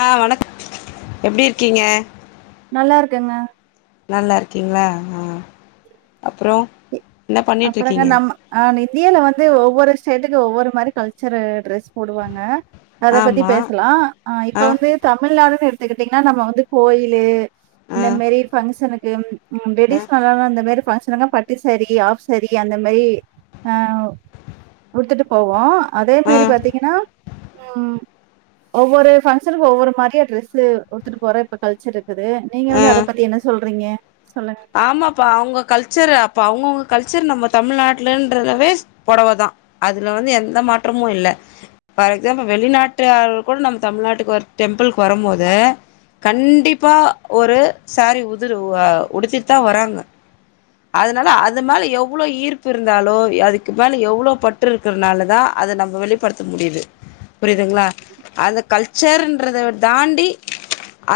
ஹா வணக்க எப்டி இருக்கீங்க நல்லா இருக்கேங்க நல்லா இருக்கீங்களா ஹா அப்பறம் அப்பறங்க நம்ம ஹானை இந்தியில வந்து ஒவ்வொரு ஸ்டேட்டுக்கு ஒவ்வொரு மாரி கல்ச்சரு டிரஸ் போடுவாங்க அத பத்தி ஆமா பேசலாம் ஹா இப்ப ஆ வந்து தமிழ்நாடுன்னு எடுத்துக்கிட்டீங்கன்னா நம்ம வந்து கோயிலு ஆ இந்த மெரி பங்க்ஷனு [unintelligible] ஆ டெடிஷனலல்லா இந்த மாரி பங்கஷனங்க பட்டு சாரி ஆப்ஷ செரி அந்த மாதிரி ஹ உடுத்துட்டு போவோம் அதே ஆ மாதிரி பாத்தீங்கன்னா உம் ஒவ்வொரு பங்க்ஷனுக்கு ஒவ்வொரு மாதிரிய ட்ரெஸ் போட்டுட்டு போறோ இப்ப கல்ச்சர்க்கு க்குது நீங்க ஆ வந்து அத பத்தி என்ன சொல்றீங்க சொல்லுங்க. ஆமாப்பா அவங்க கல்ச்சரு அப்ப அவுங்கவுகு கல்ச்சர் நம்ம தமிழ்நாட்டுலன்றவே புடவ தான் அதில வந்து எந்த மாற்றமும் இல்லை பார் எக்ஸாம்பிள் வெளிநாட்டுர்கள் கூட நம்ம தமிழ்நாட்டுக்கு டெம்பிளுக்கு வரும் போது கண்டிப்பாக ஒரு சாரி உதிர் உடுத்த தா வராங்க அதனால அது மேல எவ்ளோ ஈர்ப்பு இருந்தாலும் அதுக்கு மே எவ்ளவு பற்று இருக்கனால தான் அத நம வெளிப்படுத்த முடியுது புரியதுங்ல அந்த கச்சர்த தாண்டி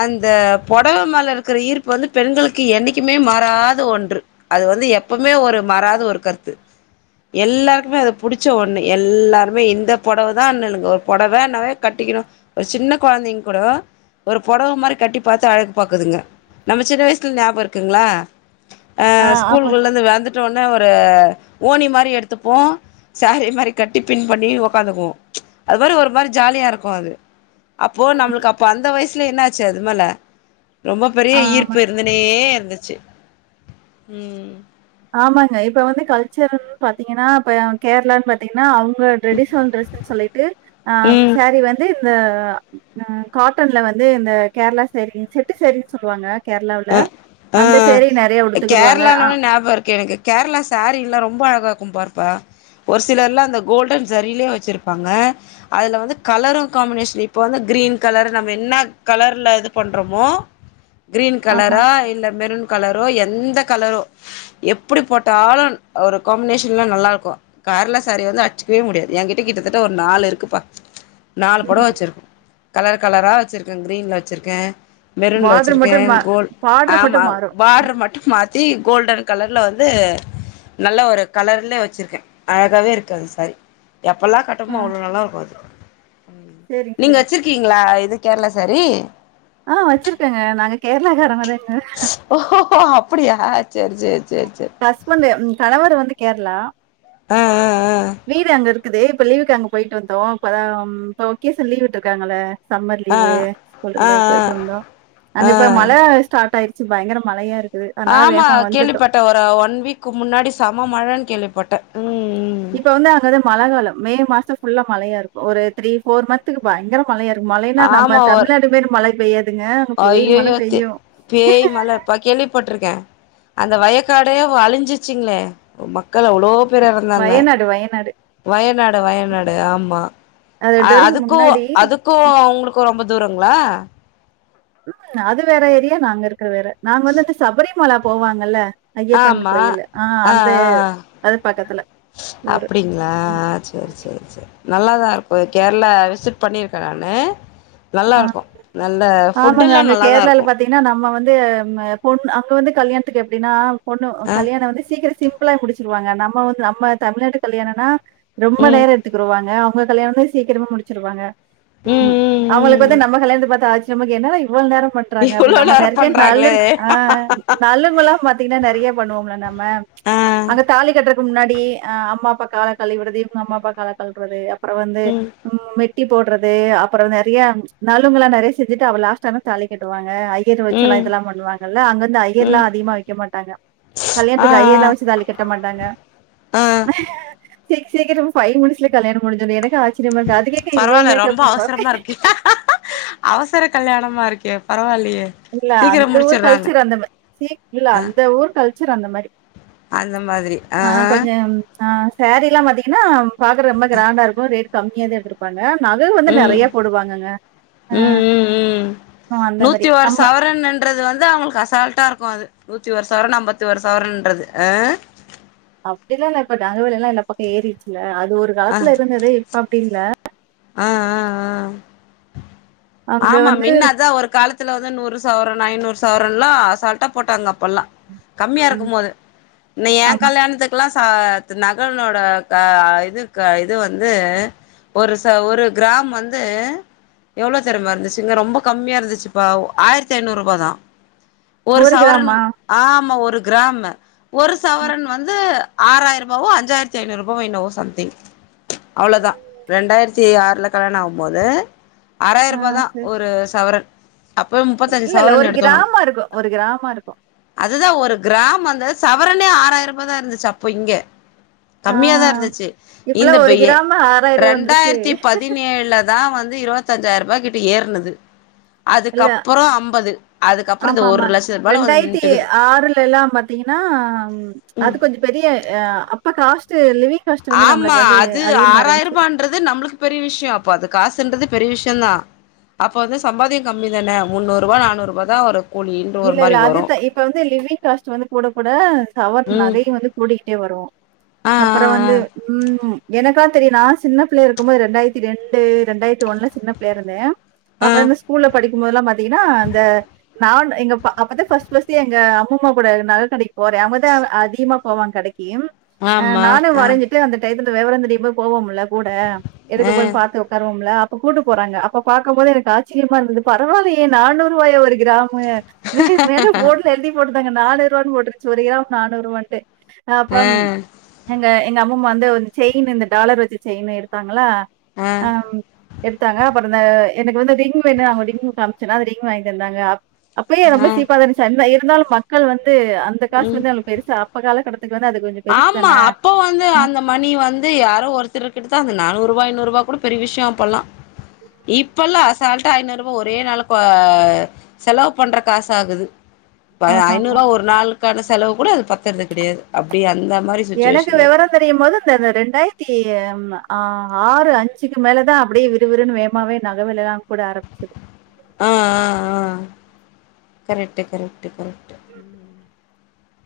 அந்த புடவ மேல இருக்கிற ஈர்ப்பு வந்து பெண்களுக்கு என்னிக் மே மாராது ஒன்று அது வந்து எப்பவுமே ஒரு மராத ஒரு கருத்து எல்லாருக்குமே அது புடிச்ச ஒண்ணு எல்லாருமே இந்த புடவ தான்ணுங்க ஒரு புடவ நாவே கட்டிக்கணும் ஒரு சின்ன கொழந்தைங்க கூட ஒரு புடவ மாதிரி கட்டி பாத்து அழ பாக்குதுங்க நம்ம சின்ன வயசுல ஞாபம் இருக்கு துங்களா அ ஆ ஆமாங்க. ஸ்கூல்குள்லந்து வந்துட்டனே ஒ அ ஓனி மாரி எடுத்துப்போம் சாரு மாரி கட்டி பின் பண்ணி உக்காந்துக்குவோ அதுமாரு ஒரு மாரி ஜாலியா இருக்கு அது அப்போ நம்மளுக்கப்ப அந்த வயஸ் ட்லி என்ன ஆச்சு அது மல ரொம்ப பெரிய ஆ ஆமா. ஈர்ப்பு இருந்துனே தச்சு ம் ஆமாங்க இப்ப வந்து கல்ச்சரல் பாத்தீங்கனா இப்ப கேரளான் பாத்தீங்கன்னா அ ங்க ட்ரெடிஷன் ட்ரஸ்ஸு சொல்லிட்டு் அ ம் சாரீ வந்து த காட்டன்ல வந்து இந்த கேரளா சேரிங்ஸ் செட்டு சேரினு சொல்லுவாங்க கேரளாவுல அ ஆ அந்த சேரி நெறைய உடுத்துக்குருவாங்க ஆ கெலக்கு கேரளா சாரீல்லா ரொம்ப அழகாக்கு பாருப்பா ஒரு சிலர் அந்த கோல்டன் ஜரில்யா வச்சிருப்பாங்க அதுல வந்து கலரு காம்னேஷ் இப்ப வந்து கிரீன் கலர் நம்ம எல்லா கலர்ல இது பண்றோமோ ஆமா. கலரா இல்ல மெருன் கலரோ எந்த கலரோ எப்டி போட்டாலுன் ஒரு காம்னேஷன்லா நல்லாருக்கோம் கார்ல சாரீ வந்து அச்சுக்கவே முடியாது யகிட்ட கிட்டத்தட்ட ஒரு நாலு இருக்குப்பா நாலு பொடவ ம். வச்சிருக்கு கலர் கலரா வச்சிருங்கே க்ரீன்ல வச்சிருக்கே மெருன்ல பார்டர் வச்சிருக்கேன் மட்டும் மா பார்டர் ஆமா மட்டும் மாறும். ம். பாட்ரு மட்டு மா த்தி கோல்டன் கலர்ல வந்து நல்லா ஒரு கலர்ல வச்சிருக்கேன் அழகாவே இருக்கு அது சாரி எப்லாம் ஆ. கட்டமோ அவ்ளோ நல்லா இருக்கு அது சரிங்க, நீங்க சரிங்க. வச்சிருக்கீங்களா இது கேரளா சேரி ஆ வச்சிருக்கேங்க நாங்க கேரளக்காரங்கத ஹோஹோ அப்டியா சேரி சேரி சேரி சேரி ஹஸ்பண்ட் ம் கணவர் வந்து கேரளா ஆ வீடு அங்க இரு க்குது இப்ப லீவுக்கு அங்க போயிட்டு வந்தோம் இப்பதா ம் இப்ப ஒக்கேச லீவ்விட்ருக்காங்கள சம்மர் ஆ ஆ லீவு ஆ ஆ ஸ்புல்டுலா போய்ட்டு வந்தோ ஆ அங்க ஆ இப்ப மழ ஸ்டார்ட் ஆய் பயங்கர மழயா இருஞ்சி இது அனால வேமா வந்துட்டோம் ஒர ஒன் வீக்கு முன்னாடி சம மழ கேள்விப்பட்டேன் இப்ப வந்து அங்கத மலகாலோ மே மாசம் புல்லா மலையா இருக்கு ஒரு த்ரீ போர் மன்த்க்கு பயங்கரோ ம மலையா இருக்கு மலைன்னா நம்ம ஆமா ஒரு தமிழ்நாட்டு மேரி மலை பெய்யாதுங்க அங்க பேய் மலை ஐயையோ தே பெய்யு பேய் மல பா கேள்விப்பட்ருக்கே அந்த வயக்காடே அலிஞ்சிச்சிங்களே மக்க மக்கள் அவ்வளோ பேர் எறந்தாங்க வயநாடு வயநாடு. வயநாடு வயநாடு ஆமா அது வருஷம் அதுக்கு முன்னாடி அதுக்கு அவங்களுக்கு ரொம்ப த போறாங்களா உம் அது வேற ஏரியா நாங்க இருக்கோ வேற நாங்க வந்துட்டு சபரிமலை போவாங்கல ஆமா ஆ ஆ அது பக்கத்துல ஊரு. அப்டிங்களா செரி செரி செரி நல்லா தா இருக்கு கேரளா விசிட் பண்ணியிருக்கே நானு ஆ நல்லாருக்கு நல்ல ஆமாங்க ஃபுட்டெல்லா அங்க நல்லாதா கேரளலா இருக்கு பாத்தீங்கன்னா நம்ம வந் பொண்ணு அங்க வந்து கல்யாணத்துக்கு எப்படினா பொண்ணு அ கல்யாணோ வந்து சீக்கிர சீ சிம்பிளா முடிச்சிருவாங்க நம்ம வந்து நம்ம தமிழ்நாட்டு கல்யாணோனா ரொம்ப ம் நேரோ எடுத்துக்குருவாங்க உங்க கல்யாணமே சீக்கிரமா முடிச்சிருவாங்க ம் அவங்களுக்கு வந்து நம்ம கல்யாணத்து பார்த்தாச் நமக்கென்னடா இப் இவ்ளோ நேரோ பண்றாங்க இவ்ளோ அப்டினு நம நேரோ பண்றாங்களே [unintelligible] நல்லுங்கலா பாத்தீங்கனா நெறைய பண்ணுவோம்ல நம்ம ஆ அங்க தாலி கட்டுற முன்னாடி ஆ அம்மா அப்பா கால கலுவி விட்றது இவங்க அம்மா அப்பா கால கலுவ்றது அப்புறம் வந்து ம் ம்ம் மெட்டி போட்றது அப்புறோ நெ நெறைய நலுங்களா நிறைய செஞ்சிட்டு அவ லாஸ்ட்டா தா தாலி கட்டுவாங் ஐயர்ரு வெச்சல்லா ம் இதெல்லா பண்ணுவாங்கல அங்க வந்து ஐயர்லா ம் அதிகமா வெக்க மாட்டாங்க ஆ கல்யாணத்துக்கு ஆ ஐயர்லா வெச்சி தாலி கட்ட மாட்டாங்க ஆ சிக் சீக்கரமா பைவ் மினிட்ஸ்ல கல்யாணோ முஞ்சது எனக்கே ஆச்சி ஆச்சியரமா இருக்கே அதுக்கு ஏ கா இவ்ளோ பரவால்ல ரொம்ப மேக்கப்பு அவசரமா இருக்கு அவசர கல்யாணமா இருக்கே பரவால்லையே இல்ல அந்த ஊர் கல்ச்சர் அந்த மாரி சீ இல்ல ஆ அந்த ஊர் கல்ச்சர் அந்த மாரி அந்த மாதிரி ஆ கொஞ்ஜோ ஆ சேரி எல்லா அதிக என்ன பாக்குற ரொம்ப கிராண்டா இருக்கு ரே கம்மியா தான் எட்டருப்பாங்க நகை வந்து ம் நிறைய போடுவாங்கங்கஹ ம் அந்த மாரி சவரன் என்றது வந்து அவங்களுக்கு அசால்டா இருக்கும் அது நூத்தி ஒரு சவரம் அம்பத்தி ஒரு சவரன்றது அஹ அப்படிலாம் இல்லா இப்பா நகைவேல எல்லாம் பக்கம் ஏறிச்சுல அது அது ஒரு காலத்துல இருந்தது இப்ப அப்புடி இல்லா ஆஹ் ஆஹ் ஆஹ் அங்க ஆமா வந்து மின்ன அதான் ஒரு காலத்துல வந்து நூறு ச சவரம் ஐநூறு சவரம் எலாம் அ சால்ட்டா போட்டாங்க அப்ப எல்லாம் கம்மியா ம். இருக்கும் போது இன் ஏ ஆமா. கல்யாணத்துக்கெல்லாம் நகரனோட இதுக்கு இது வந்து ஒரு ச ஒரு கிராம் வந்து எவ்வளோ திறமை இருந்துச்சுங்க ரொம்ப கம்மியா இருந்துச்சுப்ப ஆயிரத்தி ஐநூறு ரூபா தான் ஒரு கிராமா? சவரணும் ஆமா ஒரு கிராம்ம ஒரு சவரன் வந்து ஆறாயிர ரூபாவோ அஞ்சயிரத்து ஐநூறுபாவோ என்னோ சமிங் அவ்ளவுதான் ரெண்டாயிரத்தி ஆறு இல்ல கல்யாணம் ஆகும்போது ஆ ஆறாயிரூபா தான் சரி. ஒரு சவரன் அப்பவே முப்பத்தஞ்சு இல்ல இல்ல சவரன் ஒரு எடுத்தோ கிராம்ம இருக்கும் ஒரு கிராம்ம இருக்கும் அதுதான் ஒரு கிராம் வந்த சவரனே ஆறாயிரம் ரூபாய்ய தான் இருந்துச்சு அப்போ இங்க ஆ கம்மியாதான் இருந்துச்சு இந்த இப்பலாம் பைய்யே கிராம் ரூ. வந்துருச்சு. இரண்டாயிரத்தி பதினேழுல தான் வந்து வந்து இருபத் முப்பத்தஞ்சாயிரம் ரூபாய்க்கிட்ட ஏற்னது இல்ல இந்த ஆமா ஒரு ஆமா லட்ச ரூபால வந்து ரெண்டாயிரத்தி நின்ட்டுக்குது ஆறுல எல்லாம் பாத்தீங்கன்னா அது கொஞ்சம் பெரியஹ அப்ப காஸ்ட் [inaudible] ஆமா நம்மளுக்கு வந்து அது அதிகமா ஆறாயிரம் இருந்துச்சு. ரூபன்றது நம்மளுக்கு பெரிய விஷயம் அப்போ அதுக் காசுன்றது பெரிய விஷயம் தான் அப்ப வந்து சம்பாதியம் கம்மி தானே முன்னூறு ரூபா நானூறு ரூப தான் ஒரு கூலின்ற ஒரு இல்ல இல்ல மாரி வரும் அதுதா இப்ப வந்து லிவிங் காஸ்ட் வந்து கூட கூட சவர் ம் நகையும் வந்து கூடி இங்க வருவோம் ஆ அப்புறம் வந்து உம் எனக்காச் சரி நான் சின்ன பிள்ளை இருக்கும்போது ரெண்டாயிரத்தி ரெண்டு ரெண்டாயிரத்தி ஒன்னு சின்ன பிள்ளய இதோன் ஆ ஆ அப்ப இந்த ஸ்கூல்ல படிக் முதல்லாம் பாத்தீங்கன்னா இந்த நான் எங்க அப்பதான்ர்ஸ்ட்ஸ் எங்க எங்க எங்க அப்பா அப்ப தா பஸ்ட் பஸ்ட் எங்க அம்மாமா கூட நகை கடைக்கு போறேன் அவங்கதான் அதிகமா போவாங்க கடைக்கு என் ஆ ஆமா நானும் ஆ வரஞ்சுட்டு அந்த டையத்து விவரந்த போவோம்ல கூட எடுக்க ஆ போய் பார்த்து உக்காருவோம்ல அப்ப கூட்டு போறாங்க அப்ப பாக்கம் போது எனக்கு ஆச்சரியமா இருந்தது பரவாலயே நானூறு ரூபாயா ஒரு கிராமு மேனு போ்டுல எழுதிப் போட்டு அ நானூறுவான்னு போட்டுருச்சு ஒரு கிராம் நானூறு ரூபான்ட்டு அப்பம் ஆ எங்க எங்கள் அம்மாமா வந்து செயின் இந்த டாலர் வச்சு செயின் எடுத்தாங்களா ஆ ஆஹ் எடுத்தாங்க பறந்த எனக்கு வந்து ரிங் வேணும்ங்க ரிங் காமிச்சுன்னா அந்த ரிங் வாங்கிந தந்தாங்க அப்பயே ரொம்ப ஆ சீப்பா தான் இருச்சி அன் வயர் இருந்தாலும் மக்கள் வந்து அந்த காசு ம் வந்து பெருசா அப்ப கால கட்ட ஆமா அப்போ வந்து அந்த மணி வந்து யாரும் ஒருத்தர் கிட்ட த அந்த நானூறு ரூபா் ஐநூ ரூபா கூட பெரிய விஷயம் அப்பல்லாம் இப்பல்லாம் அசால்டா ஐநூறு ரூபா ஒரே நாளைக்கு செலவு பண்ற காசு ஆகுது இ ஆமாமா. ஐநூறுரூபா ஒரு நாள் க்கான செலவு கூட அது பத்துரது கிடாது எனக்கு விவரம் தெரியும் போது இந்த ரெண்டாயிரத்தி ஆஹ் ஆறு அஞ்சுக்கு மேலதான் அப்படியே விறுவிறுன்னு வேமாவே நகவேல எல்லாம் கூட ஆரம்பிச்சது ஆஹ் ஆஹ் ஆஹ் கரெக்ட் கரெக்ட் கரக்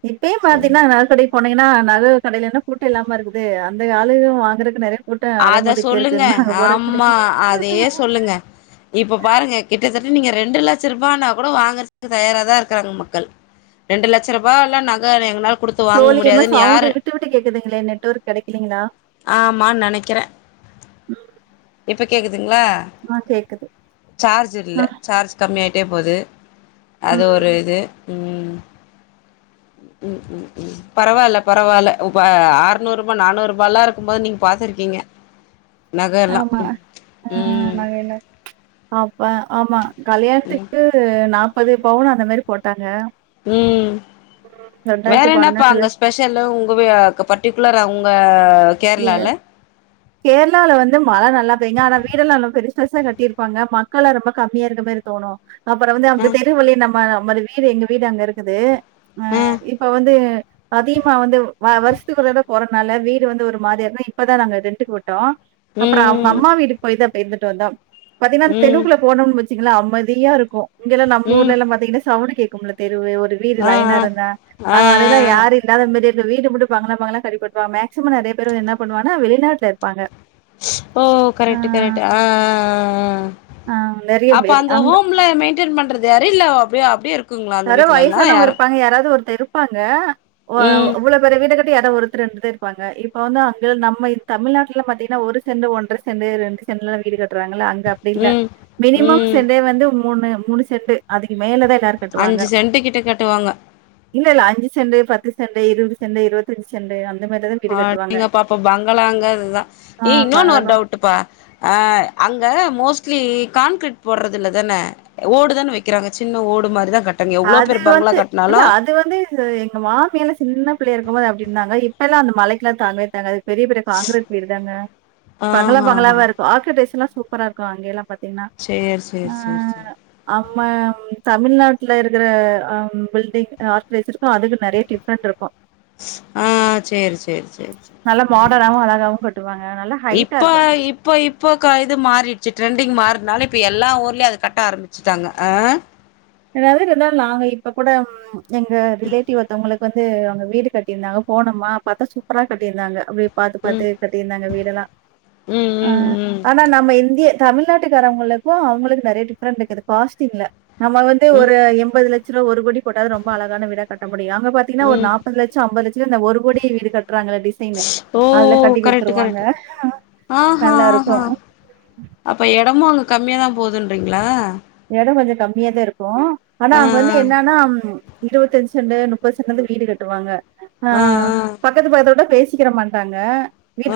இப்பயேயும் சரி பாத்தீங்கன்னா நகக்கடி போனே ஏன்னா நகை கடிலன்ன கூட்டும் இல்லாம இருக்குது அந்த ஆளு வாங்கறக்கு நிறைய அத சொல்லுங்க ஆமா அதையே சொல்லுங்க இப்ப பாருங்க கிட்டத்தட்ட நீங்க ரெண்டு லட்சம் ரூபாய கூட வாங்கறக்கு தயார தான் இருக்கிறாங்க மக்கள் ரெண்டு லட்சம் ரூபாயல்ல எங்க தோழியம்மா சவுண்ட் விட்டு விட்டு கேக்குதுங்களே நெட்வொர்க் கிடைக்கலீங்களா வக்கிறேன் துக்கிக்கிது ங்களா ஆ கேக்குது சார்ஜ் ஆ இல் சார்ஜ் கம்மிய ஆகி கே போது அது ம் ஒரு இது உம் உம் உம் பரவாயில்ல பரவாயில்ல உப்ப அறநூறு ரூபாய் நானூறு ரூபாயல்லாம் இருக்கும் போது நீங்க பாத்துருக்கீங்க நக எல்லா ஆமா ஆஹ் ம் நக எல்லா அப்பா ஆமா ம் கல்யாணத்துக்கு நாப் முப்பது பவுன் அந்த மாரி போட்டாங்க உம் வேற ரெண்டாயிரத்தி பன்னெண்டுல என்னப்பாங்க ஸ்பெஷல்லு உங்க பட்ரடிகுலரா உங்க கேரளால கேரளாலல வந்து மழை நல்லா பெய்யுங்க ஆனா வீட எல்லாம் நல்லா பெருச பெருசா கட்டியிருப்பாங்க மக்கல்லாம் ரொம்ப கம்மியா இருக்க மாதிரி தோணும் அப்புறோ வந்து அ அவுங்க தெரு வழியா நம் ம்மா நம்மோட வீடு எங்க வீடு அங்க இருக்குது அ ஆஹ் இப்ப வந்து அதிகமா வந்து வருஷத்துக்குள்ளற போறதுனால வீடு வந்து ஒரு மாறி இருந்தோ இப்பதா நாங்க ரெண்ட்டுக்கு விட் அப்புறம் அவங்க ம் அம்மா வீட்டுக்கு போய்து அப்ப இருந்துட்டு ட்டந்தா பாத்தீங்கன்னா ம் தெருவுக்குள்ள போணோன்னு வெச் ச்சுங்களா அமைதியா இருக்கு இங்கல்லா நம்ம ம் ஊர்ல எல்லா பாத்தீங்கன்னா சவுண்டு கேக் உம்லதே ஒரு வீடு ஆ லைனா இருந்தான் ஆ ஆ அவங்க அதெல்லாம் ஆ யாரும் இல்லாத மாரியே இங்க வீடு மட்டு பங்களா பங்களாவா கட்டி போட்ருவாங்க மேக்சிமம் நெறைய ந்து என்ன பண்ணுவானா வெளிநாட்டுல இருப்பாங்க ஓ ஆ, கரெக்ட்டு கரெக்ட்டு ஆஹ் ஆஹ்ஹ்ஹ் ஆ நெறைய அப்ப பேரு. அந்த அங்க ஹோம்ல மெயின்டென் பண்றது யாரு இல்ல அப்டியே அப்டியே இருக்குங்களா அந்த யாரோ வீட்லல்லா வயசானவங்க யாரு இருப்பாங்க யாராவது ஒரு இருப்பாங்க வோ ம் இவ்வளோ பெரிய வீடு கட்டி எதாஉடு ரெண்டுதே இருப்பாங்க இப்ப வந்து அங்க நம்ம தமிழ்நாட்டுல பாத்தீங்கன்னா ஒரு செண்டு ஒண்ரசெண் ரெண்டு லாம் வீடு கட்ட ட்றாங்கல்ல அங்க அப்டி இல்ல ம் மினிமம் ம் செண்டே வந்து மூணு மூணு செட்டு அதுக்கு மேல தா அஞ்சு சென்டு கிட்ட கட்டுவாங்க இல்ல இல்ல அஞ்சு செண்டு பத்து செண்டு இருபது செண்டு இருபத்தஞ்சு செண்டு அந் அடேங்கப்பா அப்ப பங்களாங்கறது இதுதா ஆ ஏய் இன்னொன்னு ஒரு பங்களாதாங்க. டவுட்டுப்பா அஹ் அங்க மோஸ்ட் க்சுவலி கான்கிரீட் போட்றது இல்லதான ஓடுதான வைக்கிறாங்க சின்ன ஓடு மாரிதா கட்டுறாங்க எவ்ளோ அது பேர் பங்களா வந்து கட்னாலு இல்ல அது வந்து எங்க மாமி எல்லாம சின்ன பிள்ளையா இருக்கும்போது அப்டி இருந்தாங்க இப்பெல்லாம் அந்த மலைக்கெல்லாம் தாங்கவே தாங்காது பெரிய பெரிய கான்க்ரீட் வீடு தாங்க பங்களா ஆஹா ஹா பங்களாவா இருக்கும் ஆயூடேஷன்லா சூப்பரா இருக்கும் அங்கேல்லாம் பாத்தா ன்னா சேரி சேரி ஆ சேரி சேரி அ நம்ம தமிழ்நாடு ட்ல இருக்குற அம் பில்டிங் [unintelligible] அதுக்கும் நெறைய டிஃப்ரெண்ட் இருக்கும் ஆஹ் சேரி சேரி சேரி நல்லா சேரி ம் மாடர்னாவு அழகாவு கட்டுவாங்க நல்லா ஹைட்டா இப்ப இருக்கு இப்ப இப்ப கா இது மாறிடுச்சு ட்ரெண்டிங் மாறனால இப்போ எல்லா ஊர்லேயையும் அதை கட்ட ஆரம்பிச்சட்டாங்க ஆ ஏதாவது இருந்தாலு நாங்க இப்ப கூட எங்க ரிலேட்டிவ்த்தவங்களுக்கு வந்து அவங்க வீடு கட்டியிருந்தாங்க போனோம்மா பாத்தா சூப்பரா கட்டியிருந்தாங்க அப்டி பாாரத்து ம் பாாரத்து கட்டியிருந்தாங்க வீடல்லாம் ம் ஆஹ் ம் ஆனா நம்ம இந்திய தமிழ்நாட்டுக்காரங்களுக்கும் அவங்களுக்கு நிறைய டிஃபரெண்ட் இருக்குது காஸ்டிமுல நம் ம் ஒரு எண்பது லட்சம் ச்சுல ஒரு கோடி போட்டாவது ரொம்ப அழகான வீடா கட்டணு ப்டி அங்க பாத்தீங்கன்னா ஒரு ம் ம் நாப்பது லட்ச அம்பது லட்ச ஒரு கோடி வீடுகள் ஓ கரெக்ட் குடுத்துருவாங்க. கரெக்ட் ஆஹ்ஹ ஆஹஹா நல்லாருக்கும். அப்ப இடமாங்க கம்மியாதா போகுதுன்றீங்களா எடோ கொஞ்ச கம்மியதா இருக்கு ஆனா ஆ அங்க வந்து என்னன்னா இருபத்தஞ்சு செண்டு நுப்பது செண்டுலதா வீடு கட்டுவாங்க ஆ ஆ ஆஹ் பக்கத்து பக்கத்துல விட பேச சீக்கிர பண்ட்டாங்க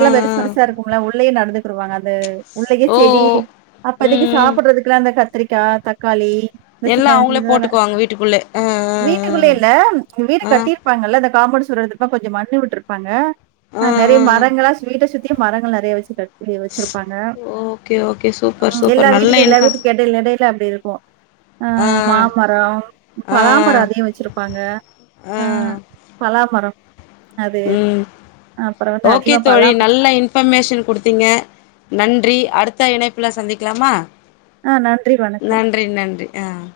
ஆ பெருசு ஆ பெருசா இருக்குங்களா உள்ளயே நடந்து ப்பருவாங்க அது உளைக்க ஓ செடி அப்பதைக்கு ம் ம் சாப்பிடுறதுக்கெல்லாம் அந்த க கத்திரிக்கா தக்காளி இந்த எல்லா சின்ன இது அவங்களே இதால போட்டுக்குவாங்க வீட்டுக்குள்ளே ஆ வீட்டுக்குள்ள இல்ல வீடு ஆ ஆ கட்டிருப்பாங்க இல்ல இந்த காப்படு சொல்றதுப்பா கொஞ்சம் மண்ணி விட்டுருப்பாங்க ஆ ஆஹ் நிறைய ஆ மரங்களா ஸ்வீட்ட சுத்தி மரங்கள் நிறைய வச்சு கட்டி வச்சிருப்பாங்க. ஓகே ஓகே சூப்பர் சூப்பர் நல்ல இன்ஃபர் நிலையில அப்படி இருக்கும் ஆ அஹ் மாமரம் ஆ பலாமரம் அதிகம் வச்சிருப்பாங்க அஹ் பலாமரம் அது. உம் அப்புறம் வந்து ஓகே அதிகமா தோழி பலாம நல்ல இன்பர்மேஷன் கொடுத்தீங்க நன்றி அடுத்த இணைப்பு ப்புல சந்திக்கலாமா ஆ நன்றி வணக்கம். நன்றி நன்றி ஆஹ்